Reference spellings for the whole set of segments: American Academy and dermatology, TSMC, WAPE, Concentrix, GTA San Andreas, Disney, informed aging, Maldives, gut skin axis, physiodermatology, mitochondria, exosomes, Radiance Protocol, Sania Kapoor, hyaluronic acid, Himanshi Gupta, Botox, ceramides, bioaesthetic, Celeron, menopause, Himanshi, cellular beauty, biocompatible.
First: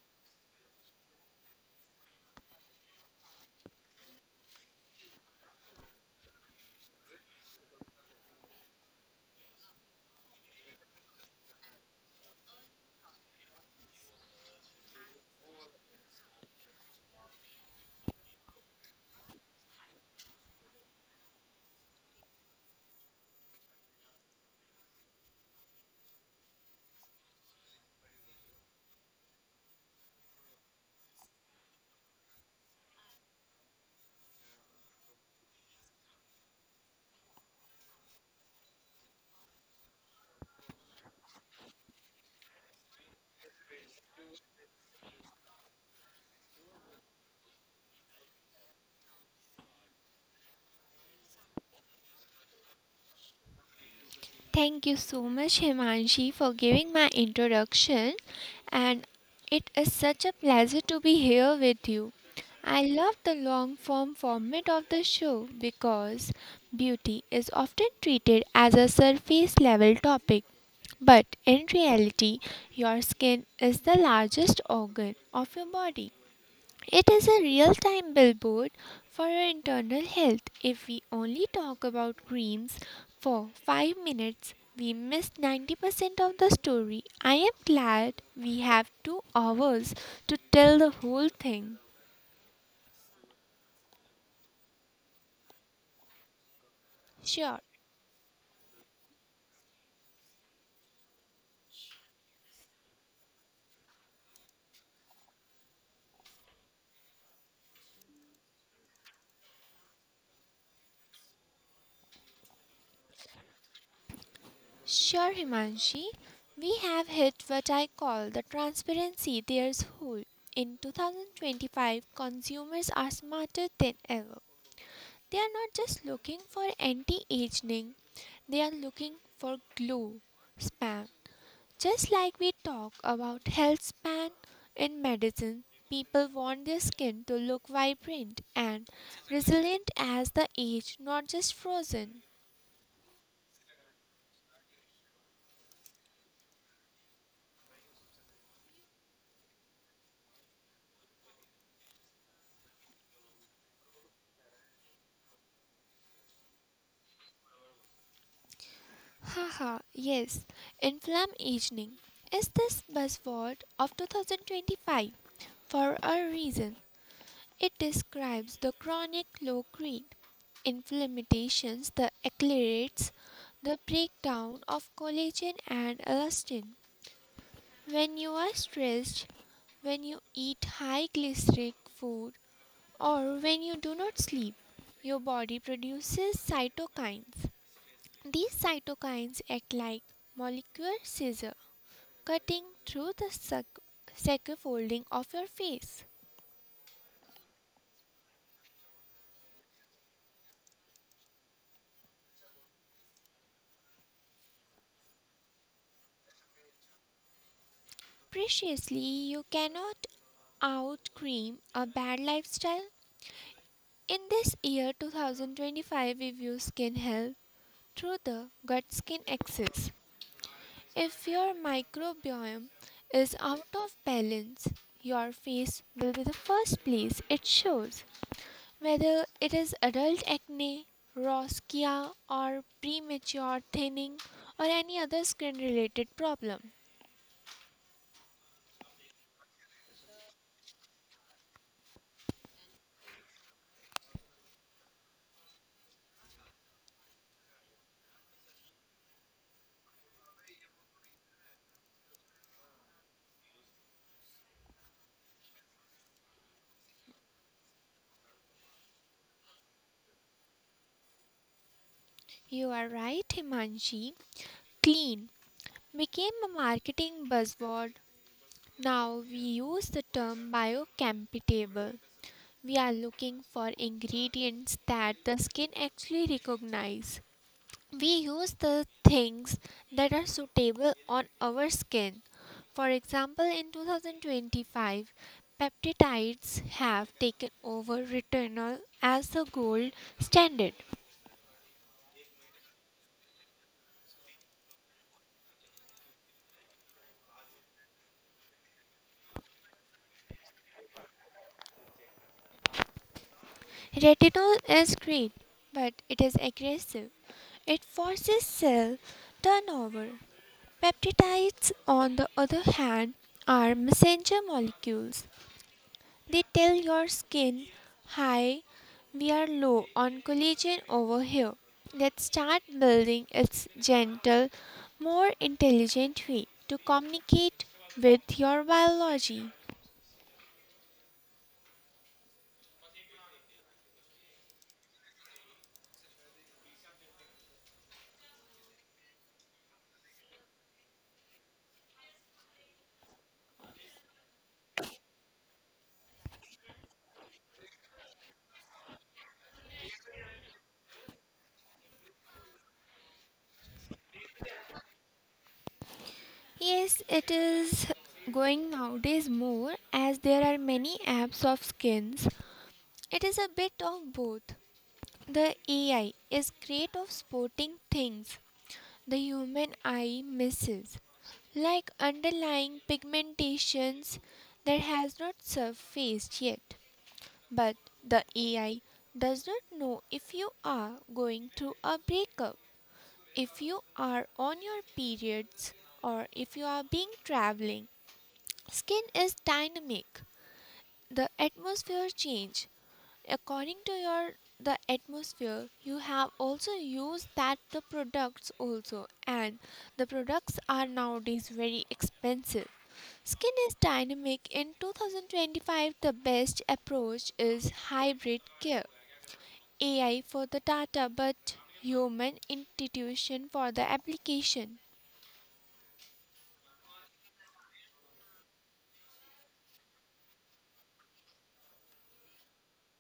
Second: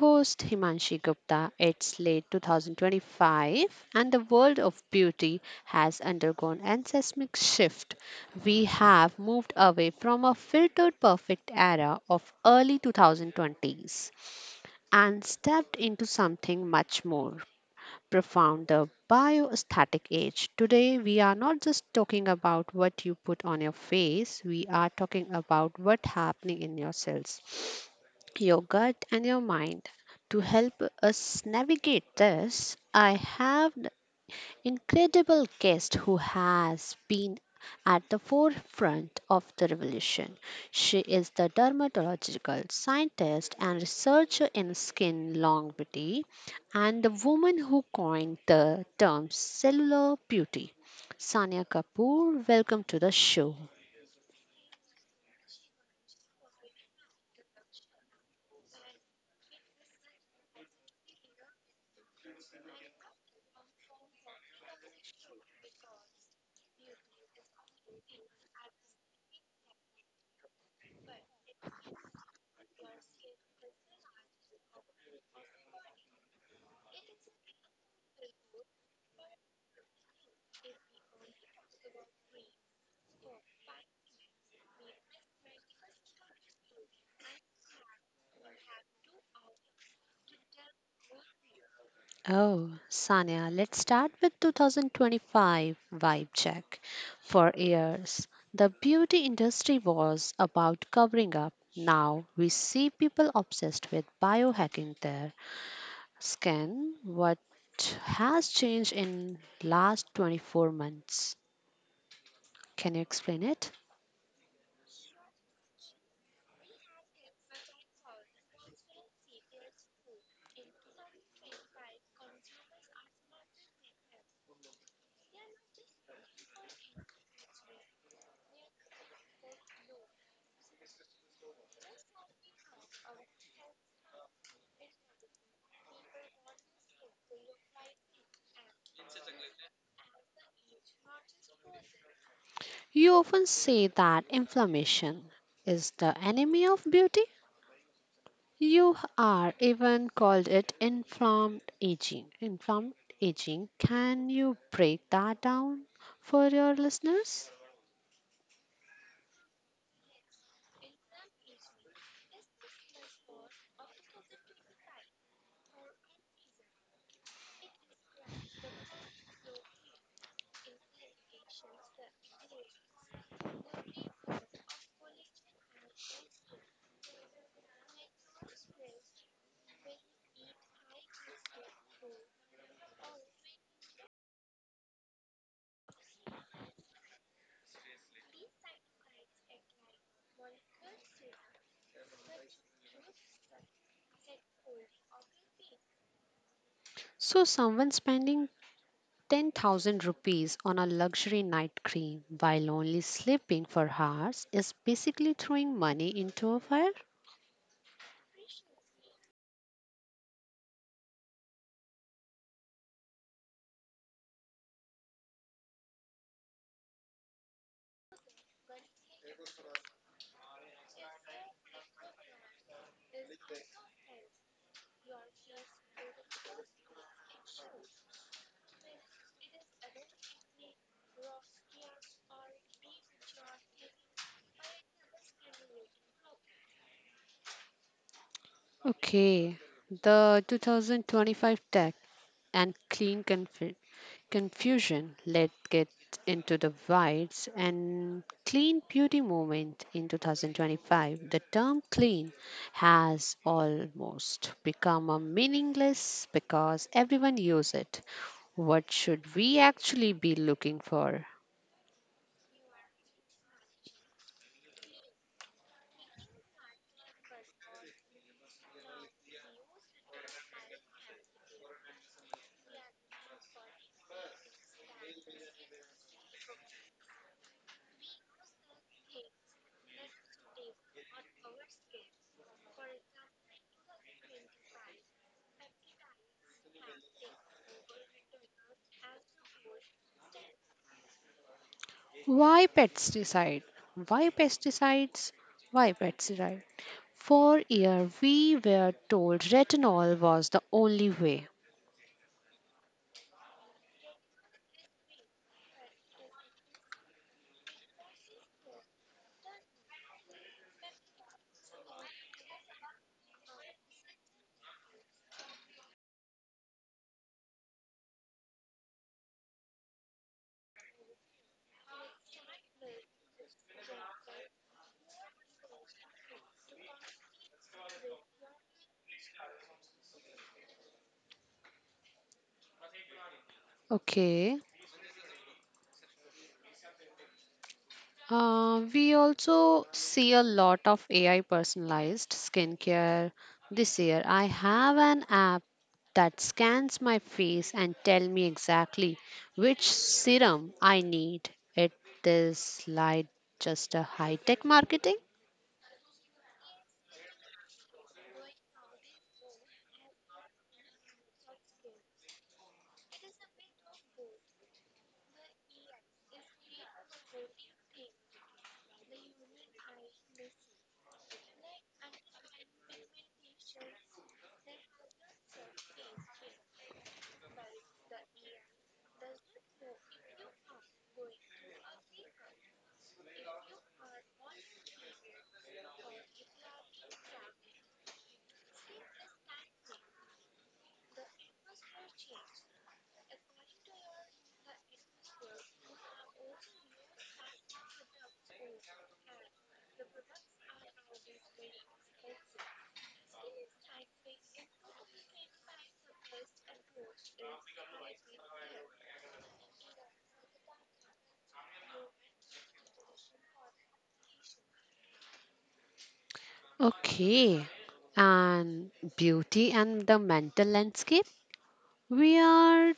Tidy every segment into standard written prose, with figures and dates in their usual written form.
host Himanshi Gupta. It's late 2025 and the world of beauty has undergone an seismic shift. We have moved away from a filtered perfect era of early 2020s and stepped into something much more profound the bioaesthetic age. Today, we are not just talking about what you put on your face, we are talking about what's happening in your cells, your gut, and your mind. To help us navigate this, I have incredible guest who has been at the forefront of the revolution. She is the dermatological scientist and researcher in skin longevity and the woman who coined the term cellular beauty. Sania Kapoor, welcome to the show. Thank you so much, Himanshi, for giving my introduction, and it is such a pleasure to be here with you. I love the long form format of the show because beauty is often treated as a surface level topic. But in reality, your skin is the largest organ of your body. It is a real time billboard for our internal health. If we only talk about creams for 5 minutes, we miss 90% of the story. I am glad we have 2 hours to tell the whole thing. Oh, Sanya, let's start with 2025 vibe check. For Sure, years, the beauty industry was about covering up. Now we see people obsessed with biohacking their skin. What has changed in last 24 months? Can you explain it? sure, Himanshi. We have hit what I call the transparency there's hole. In 2025, consumers are smarter than ever. They are not just looking for anti aging, they are looking for glow spam. Just like we talk about health span in medicine, people want their skin to look vibrant and resilient as the age, not just frozen. You often say that inflammation is the enemy of beauty. You are even called it informed aging. Informed aging. Can you break that down for your listeners? Haha, yes, inflam aging is this buzzword of 2025 for a reason. It describes the chronic low grade inflammations that accelerates the breakdown of collagen and elastin. When you are stressed, when you eat high glycemic food, or when you do not sleep, your body produces cytokines. These cytokines act like molecular scissors, cutting through the folding of your face. So, someone spending 10,000 rupees on a luxury night cream while only sleeping for hours is basically throwing money into a fire? Preciously, you cannot out cream a bad lifestyle. In this year 2025, review skin health through the gut skin axis. If your microbiome is out of balance, your face will be the first place it shows. Whether it is adult acne, rosacea, or premature thinning, or any other skin related problem. Okay, the 2025 tech and confusion, let's get into the whites and clean beauty movement in 2025. The term clean has almost become a meaningless because everyone uses it. What should we actually be looking for? You are right, Himanshi. Clean became a marketing buzzword. Now we use the term biocompatible. We are looking for ingredients that the skin actually recognize. We use the things that are suitable on our skin. For example, in 2025, peptides have taken over retinol as the gold standard. Why pesticide? Why pesticides? Why pesticide? For year we were told retinol was the only way. Retinol is great, but it is aggressive. It forces cell turnover. Peptides, on the other hand, are messenger molecules. They tell your skin, hi, we are low on collagen over here. Let's start building its gentle, more intelligent way to communicate with your biology. Okay, we also see a lot of AI personalized skincare this year. I have an app that scans my face and tell me exactly which serum I need. It is like just a high tech marketing. Yes, it is going nowadays more as there are many apps of skins. It is a bit of both. The AI is great of spotting things the human eye misses, like underlying pigmentations that has not surfaced yet. But the AI does not know if you are going through a breakup, if you are on your periods, or if you are being traveling. Skin is dynamic. The atmosphere change. According to your the atmosphere, you have also used that the products also and the products are nowadays very expensive. Skin is dynamic. In 2025, the best approach is hybrid care. AI for the data, but human intuition for the application. Okay. And beauty and the mental landscape. We are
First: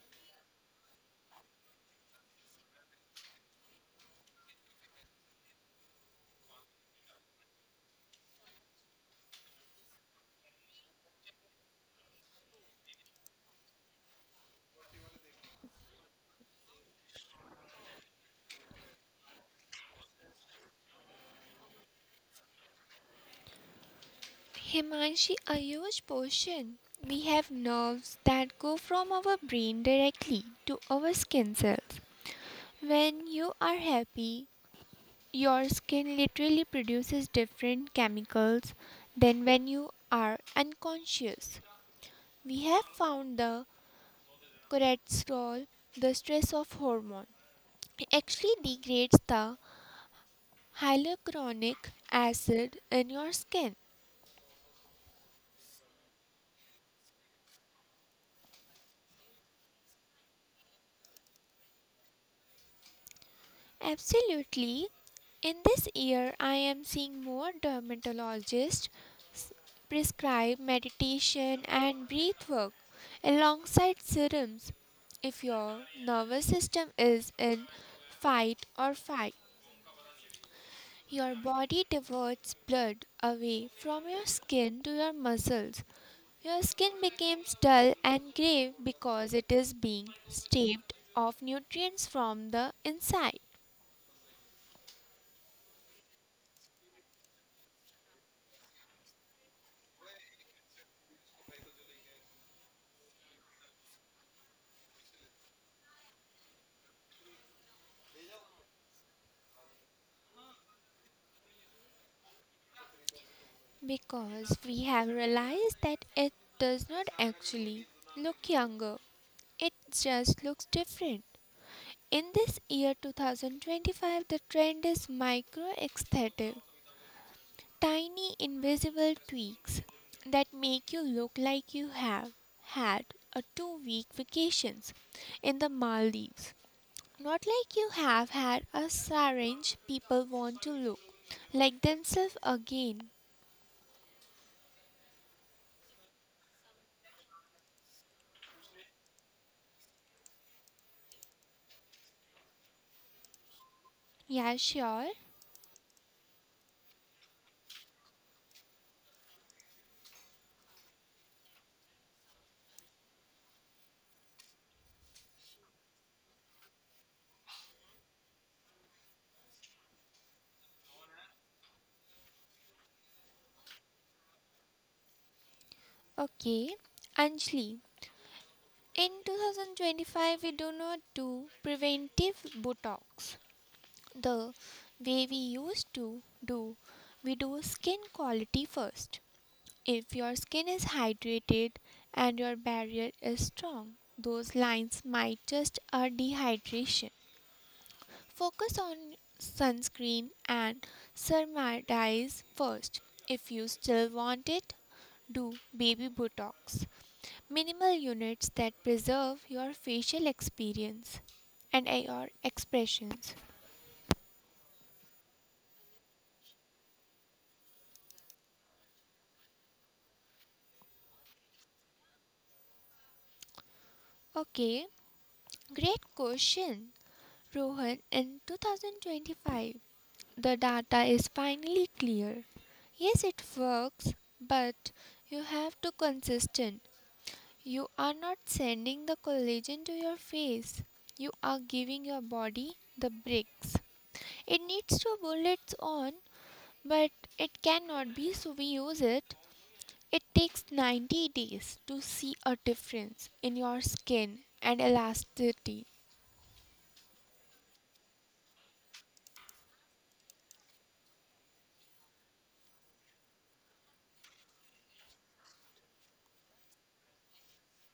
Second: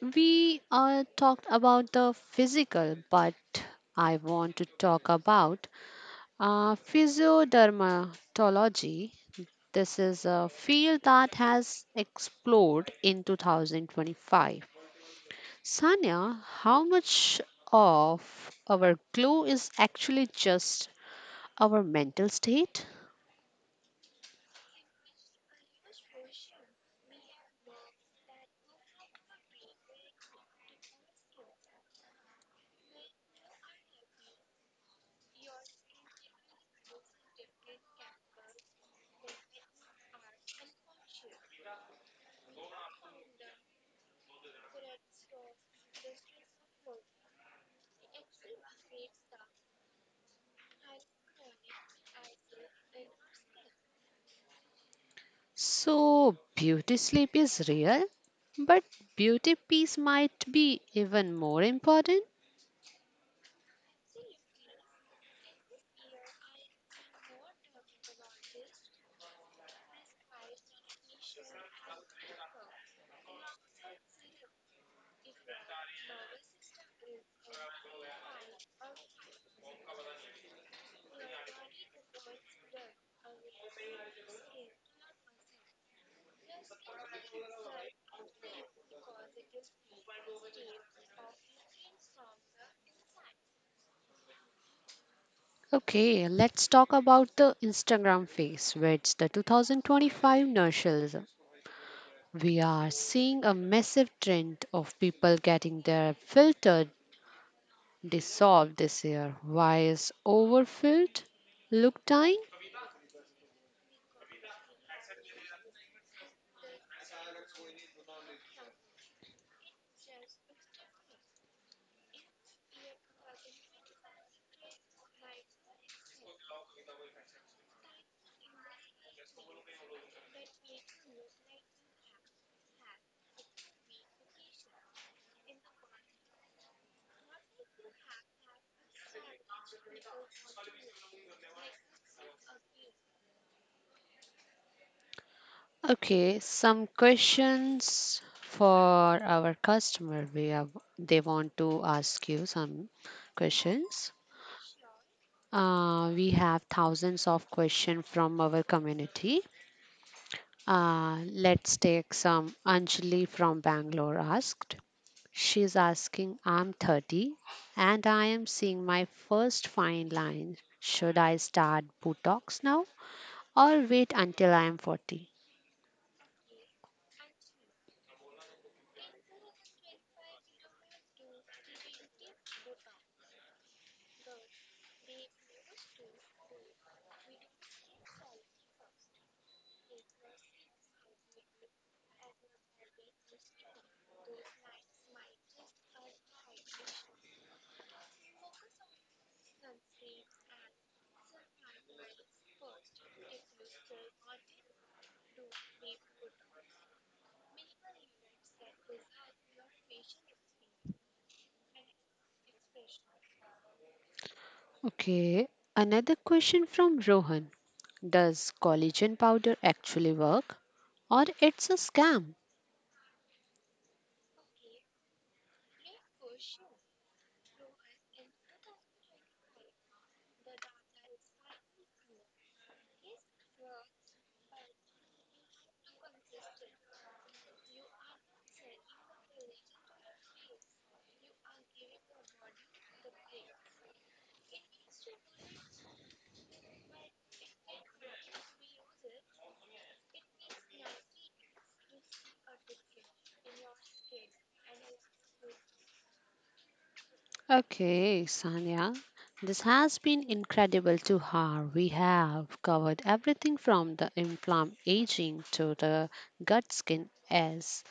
we talked about the physical, but I want to talk about physiodermatology. This is a field that has exploded in 2025. Sanya, how much of our glow is actually just our mental state? Himanshi, a huge portion. We have nerves that go from our brain directly to our skin cells. When you are happy, your skin literally produces different chemicals than when you are unconscious. We have found the cortisol, the stress of hormone. It actually degrades the hyaluronic acid in your skin. So, beauty sleep is real, but beauty piece might be even more important. Absolutely. In this year, I am seeing more dermatologists s- prescribe meditation and breath work alongside serums. If your nervous system is in fight or flight, your body diverts blood away from your skin to your muscles. Your skin becomes dull and grey because it is being stripped of nutrients from the inside. Okay, let's talk about the Instagram face, where it's the 2025 nurseries. We are seeing a massive trend of people getting their filter dissolved this year. Why is overfilled look dying? Because we have realized that it does not actually look younger, it just looks different. In this year 2025, the trend is micro aesthetic, tiny invisible tweaks that make you look like you have had a 2 week vacations in the Maldives. Not like you have had a syringe people want to look like themselves again. Okay, some questions for our customer. We have they want to ask you some questions. Yeah, sure. We have thousands of questions from our community. Let's take some. Anjali from Bangalore asked, she's asking, I'm 30 and I am seeing my first fine line. Should I start Botox now or wait until I am 40? Okay, Anjali, in 2025, we do not do preventive Botox the way we used to do. We do skin quality first. If your skin is hydrated and your barrier is strong, those lines might just are dehydration. Focus on sunscreen and ceramides first. If you still want it, do baby Botox. Minimal units that preserve your facial experience and your expressions. Okay, another question from Rohan. Does collagen powder actually work or it's a scam? Okay, great question. Rohan, in 2025, the data is finally clear. Yes, it works, but you have to consistent. You are not sending the collagen to your face. You are giving your body the bricks. It needs to build its own, but it cannot be so we use it. It takes 90 days to see a difference in your skin and elasticity. Okay, Sanya, this has been incredible to her. We have covered everything from the inflamed aging to the gut skin as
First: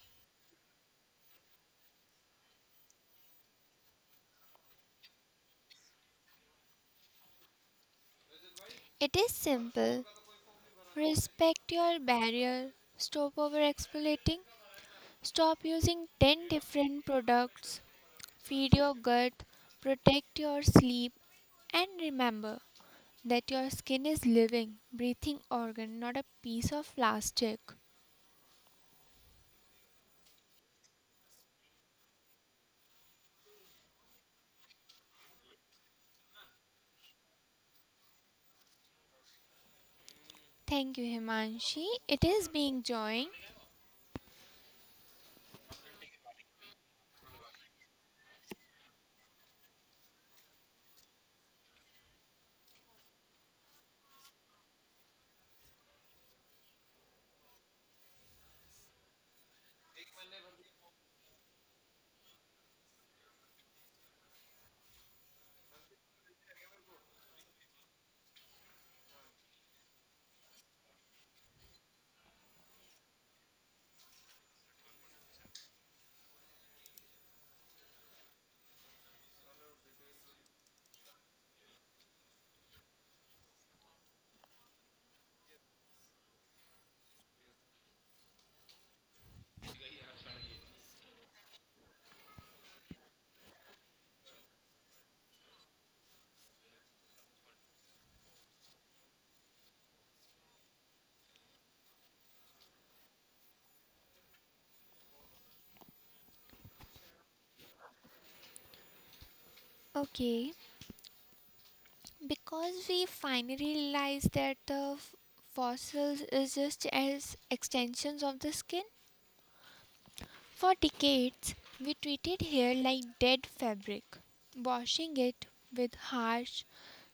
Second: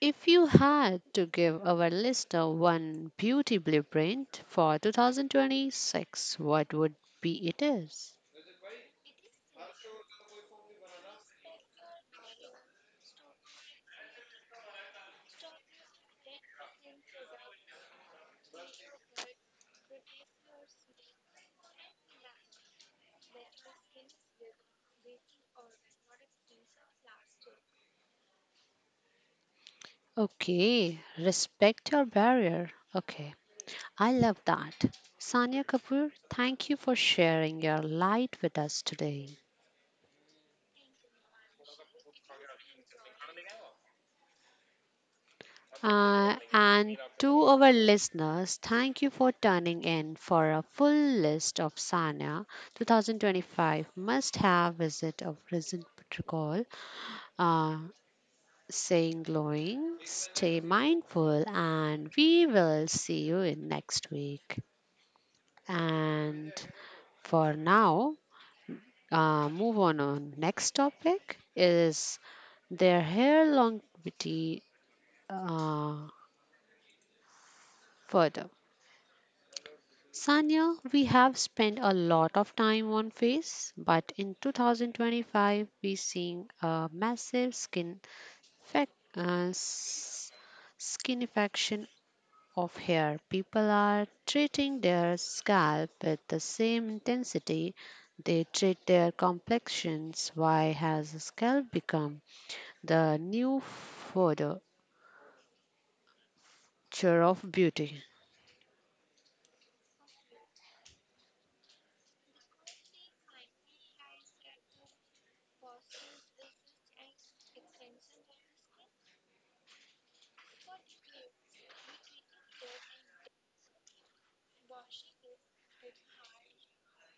if you had to give our listener one beauty blueprint for 2026, what would be it is? It is simple. Respect your barrier. Stop over exfoliating. Stop using 10 different products. Feed your gut. Protect your sleep. And remember that your skin is living, breathing organ, not a piece of plastic. Okay, respect your barrier. Okay, I love that. Sanya Kapoor, thank you for sharing your light with us today. Thank you, Himanshi. It is being joined. And to our listeners, thank you for tuning in for a full list of Sanya 2025 must have visit of recent protocol. Uh, Saying glowing, stay mindful, and we will see you in next week. And for now, move on next topic is their hair longevity uh, further. Sanya, we have spent a lot of time on face, but in 2025 we seeing a massive fac- uh, s- skin infection of hair. People are treating their scalp with the same intensity they treat their complexions. Why has the scalp become the new furniture of beauty? Okay. Because we finally realized that the fossils is just as extensions of the skin. For decades, we treated hair like dead fabric, washing it with harsh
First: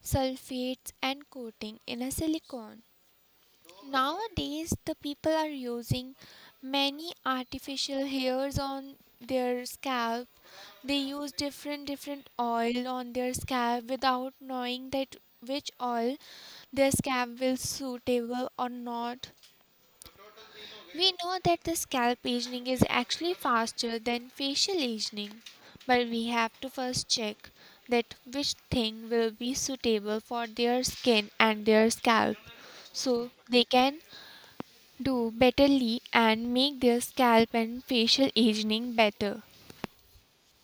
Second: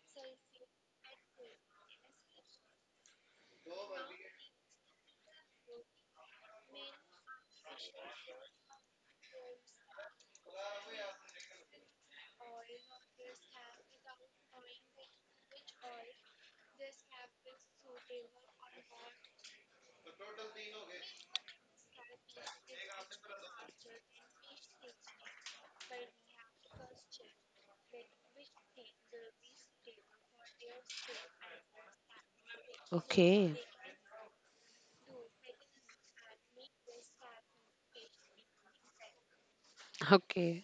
sulfates and coating in a silicone. Nowadays, the people are using many artificial hairs on their scalp. They use different different oil on their scalp without knowing that which oil their scalp will suitable or not. We know that the scalp aging is actually faster than facial aging, but we have to first check that which thing will be suitable for their skin and their scalp so Okay, they can do betterly and make their scalp and facial aging better. okay.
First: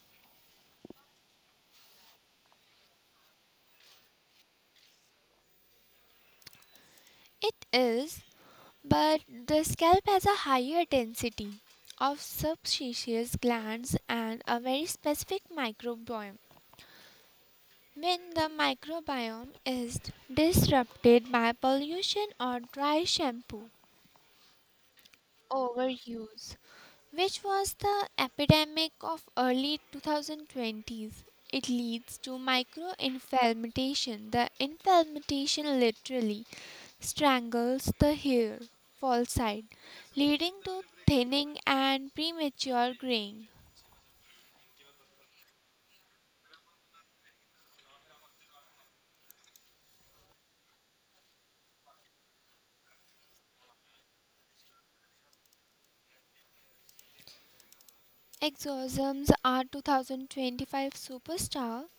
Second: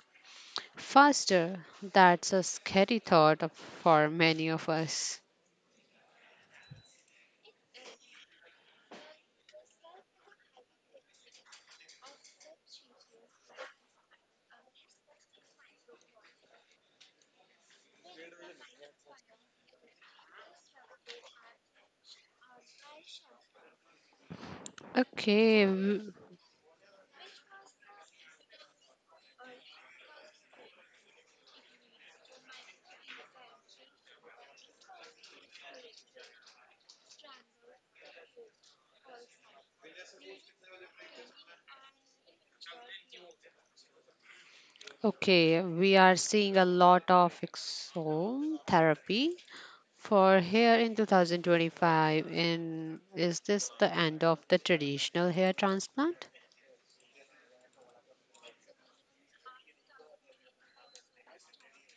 Faster. That's a scary thought of- For many of us. It is, but the scalp has a higher density of subcutaneous glands and a very specific microbiome. When the microbiome is disrupted by pollution or dry shampoo, Okay, w- overuse, which was the epidemic of early 2020s. It leads to microinflammation. The inflammation literally strangles the hair fall side, leading to thinning and premature graying. okay, we are seeing a lot of exome therapy for hair in 2025, in is this the end of the traditional hair transplant? Exorcisms are 2025 superstar.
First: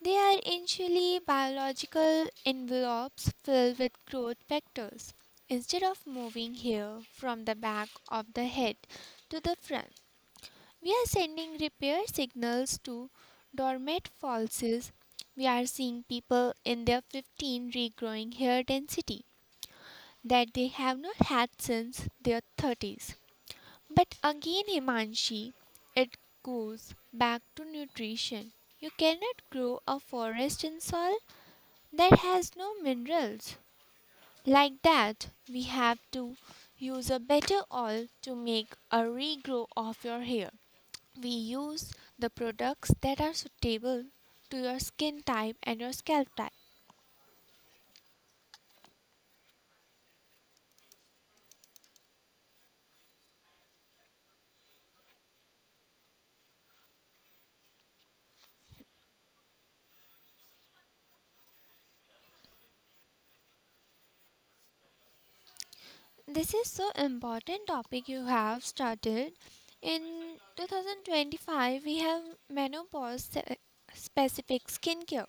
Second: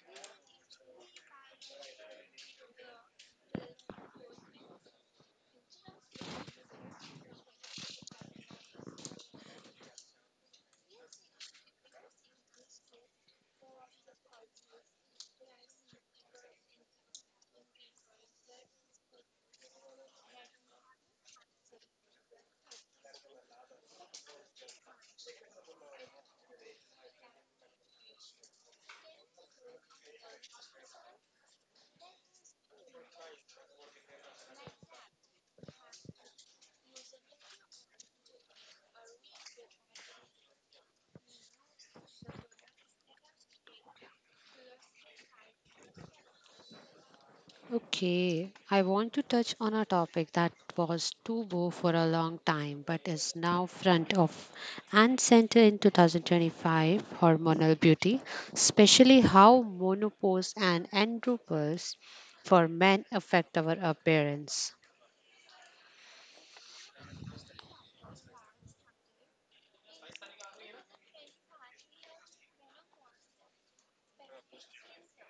They are initially biological envelopes filled with growth vectors. Instead of moving hair from the back of the head to the front, we are sending repair signals to dormant fossils. We are seeing people in their 15 regrowing hair density that they have not had since their 30s. But again, Himanshi, it goes back to nutrition. You cannot grow a forest in soil that has no minerals. Like that, we have to use a better oil to make a regrow of your hair. We use the products that are suitable to your skin type and your scalp type. Okay, I want to touch on a topic that was taboo for a long time but is now front of and center in 2025 hormonal beauty, especially how menopause and andropause for men affect our appearance. This is so important topic you have started. In 2025, we have menopause specific skincare.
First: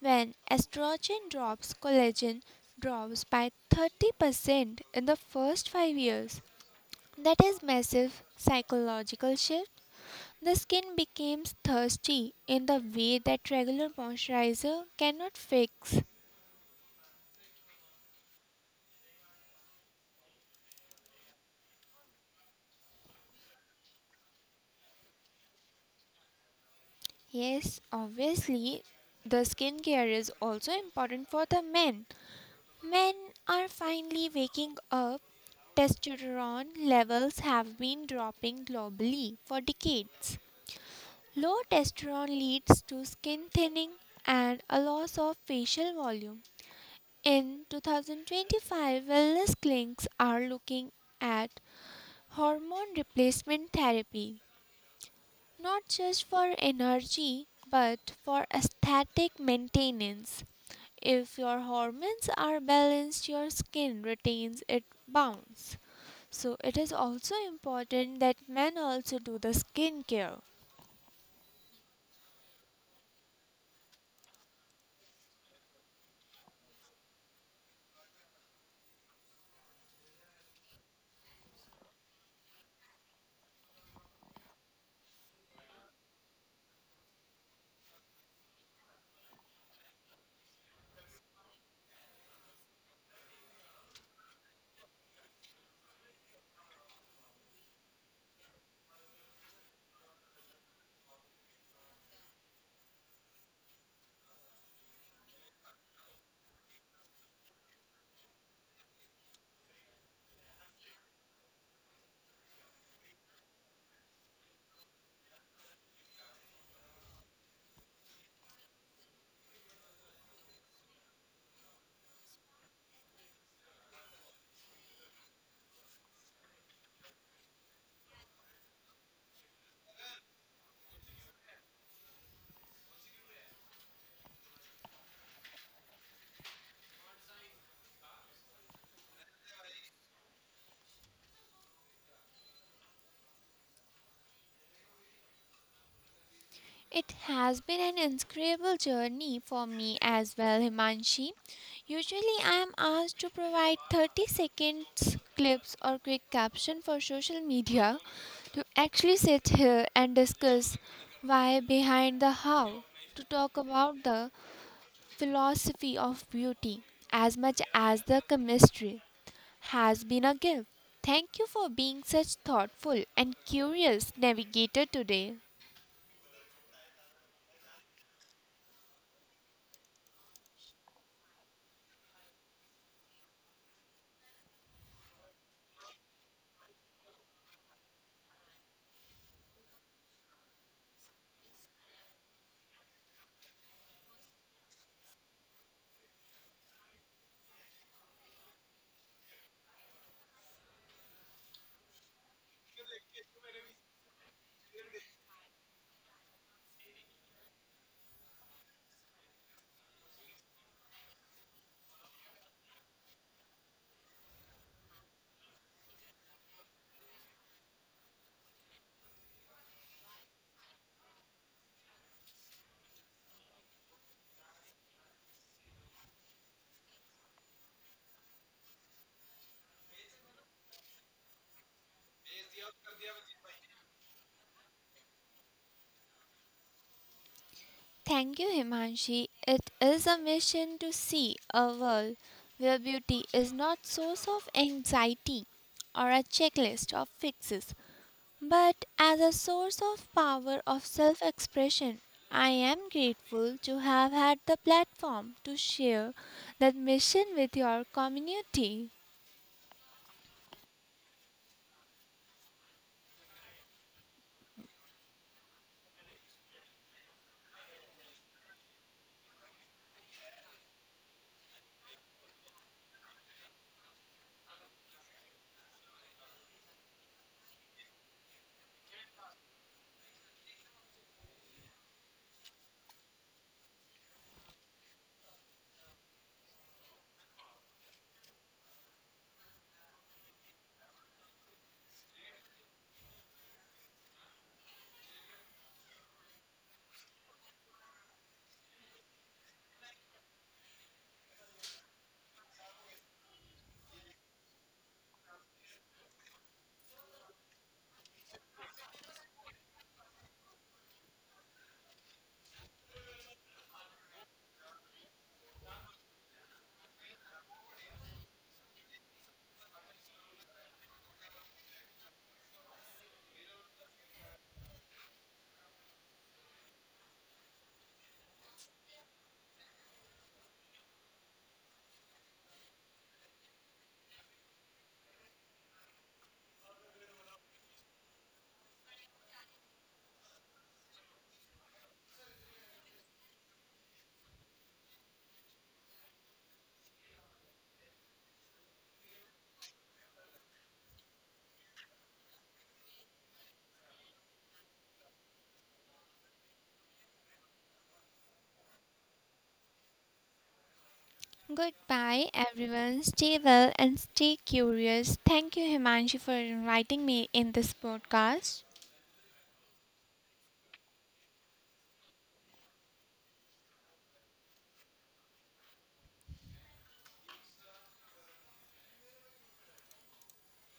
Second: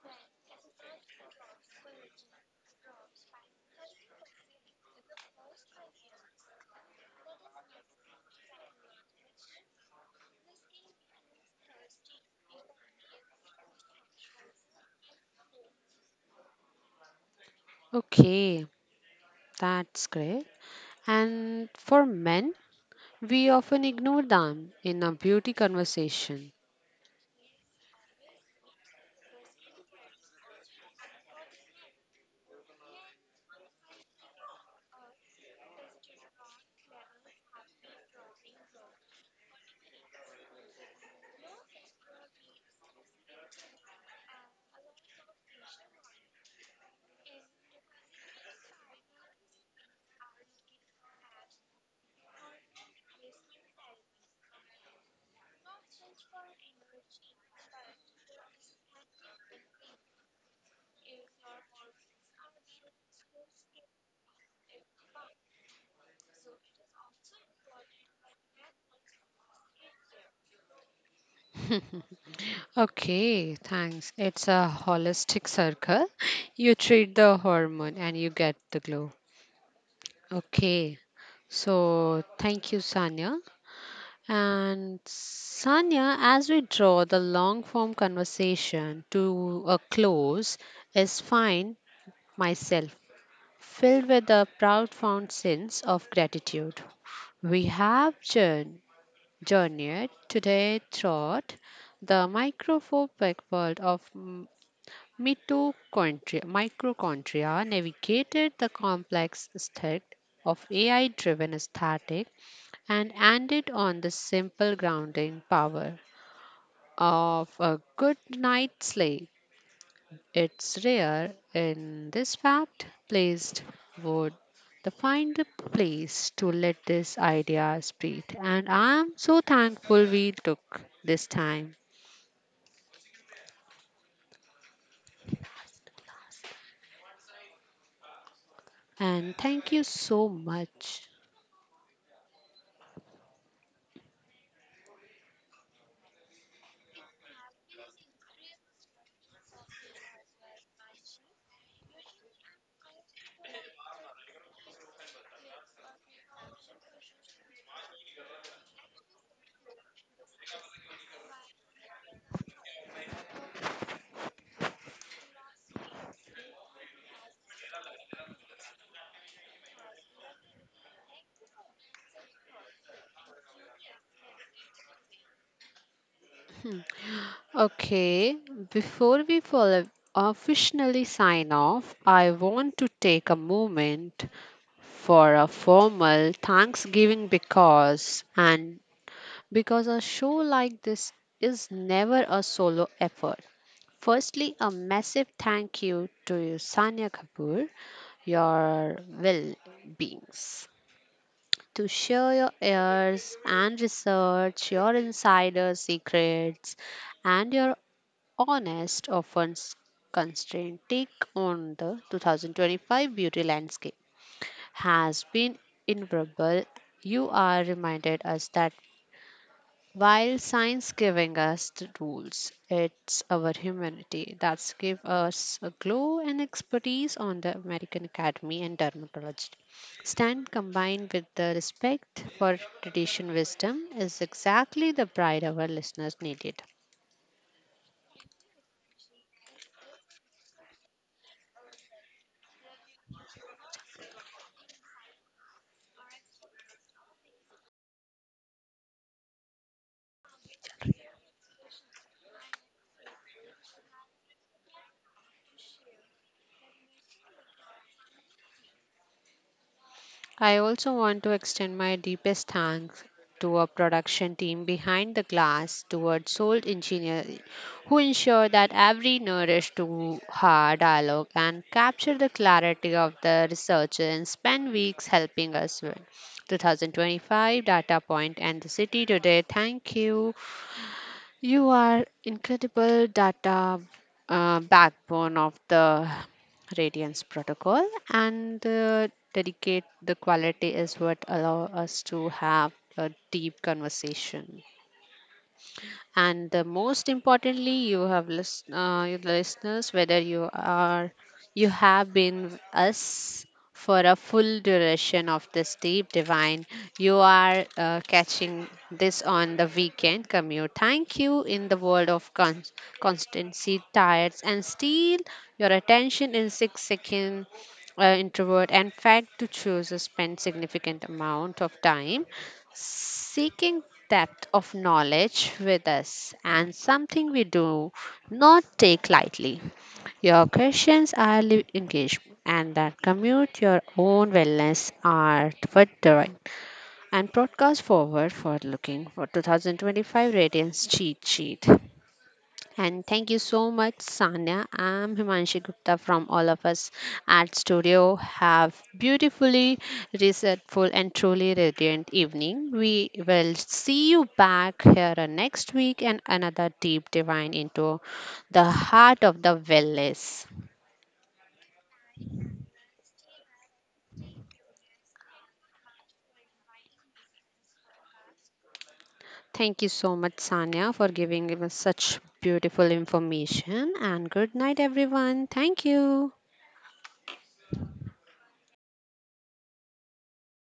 When estrogen drops, collagen drops by 30% in the first 5 years. That is massive psychological shift. The skin becomes thirsty in the way that regular moisturizer cannot fix. Okay, that's great. And for men, we often ignore them in a beauty conversation. Yes, obviously, the skincare is also important for the men. Men are finally waking up. Testosterone levels have been dropping globally for decades. Low testosterone leads to skin thinning and a loss of facial volume. In 2025, wellness clinics are looking at hormone replacement therapy, not just for energy, but for aesthetic maintenance. If your hormones are balanced, your skin retains its bounce. So, it is also important that men also do the skincare. Okay, thanks. It's a holistic circle. You treat the hormone and you get the glow. Okay, so thank you, Sanya. And Sanya, as we draw the long form conversation to a close, is find myself filled with a profound sense of gratitude. We have journeyed today through the microphobic world of mitochondria, mitochondria, navigated the complex aesthetic of AI driven aesthetic, and ended on the simple grounding power of a good night's sleep. It's rare in this fact placed would the find the place to let this idea spread. And I'm so thankful we took this time. And thank you so much. It has been an incredible journey for me as well, Himanshi. Usually, I am asked to provide 30 seconds clips or quick caption for social media to actually sit here and discuss why behind the how, to talk about the philosophy of beauty as much as the chemistry has been a gift. Thank you for being such thoughtful and curious navigator today. Okay, before we follow officially sign off, I want to take a moment for a formal Thanksgiving because a show like this is never a solo effort. Firstly, a massive thank you to you, Sanya Kapoor, your well beings, to share your ears and research, your insider secrets, and your honest, constrained take on the 2025 beauty landscape has been invaluable. You are reminded us that while science giving us the rules, it's our humanity that's give us a glow and expertise on the American Academy and dermatology. Stand combined with the respect for tradition wisdom is exactly the pride our listeners needed. Thank you, Himanshi. It is a mission to see a world where beauty is not source of anxiety or a checklist of fixes, but as a source of power of self-expression. I am grateful to have had the platform to share that mission with your community. I also want to extend my deepest thanks to our production team behind the glass towards Soul Engineer who ensure that every nourish to her dialogue and capture the clarity of the researcher and spend weeks helping us with 2025 data point and the city today. Thank you. You are incredible data backbone of the Radiance protocol, and dedicate the quality is what allow us to have a deep conversation. And the most importantly, you listeners, whether you have been with us for a full duration of this deep divine, you are catching this on the weekend commute. Thank you in the world of constancy, tires, and steel. Your attention in 6 seconds introvert and fact to choose to spend significant amount of time seeking depth of knowledge with us and something we do not take lightly. Your questions are li- engagement and that commute your own wellness are for the right and broadcast forward for looking for 2025 Radiance cheat sheet. And thank you so much, Sanya. I'm Himanshi Gupta from all of us at Studio. Have beautifully resetful and truly radiant evening. We will see you back here next week and another deep divine into the heart of the wellness. Goodbye, everyone. Stay well and stay curious. Thank you, Himanshi, for inviting me in this podcast. Thank you so much, Sanya, for giving us such beautiful information. And good night, everyone. Thank you.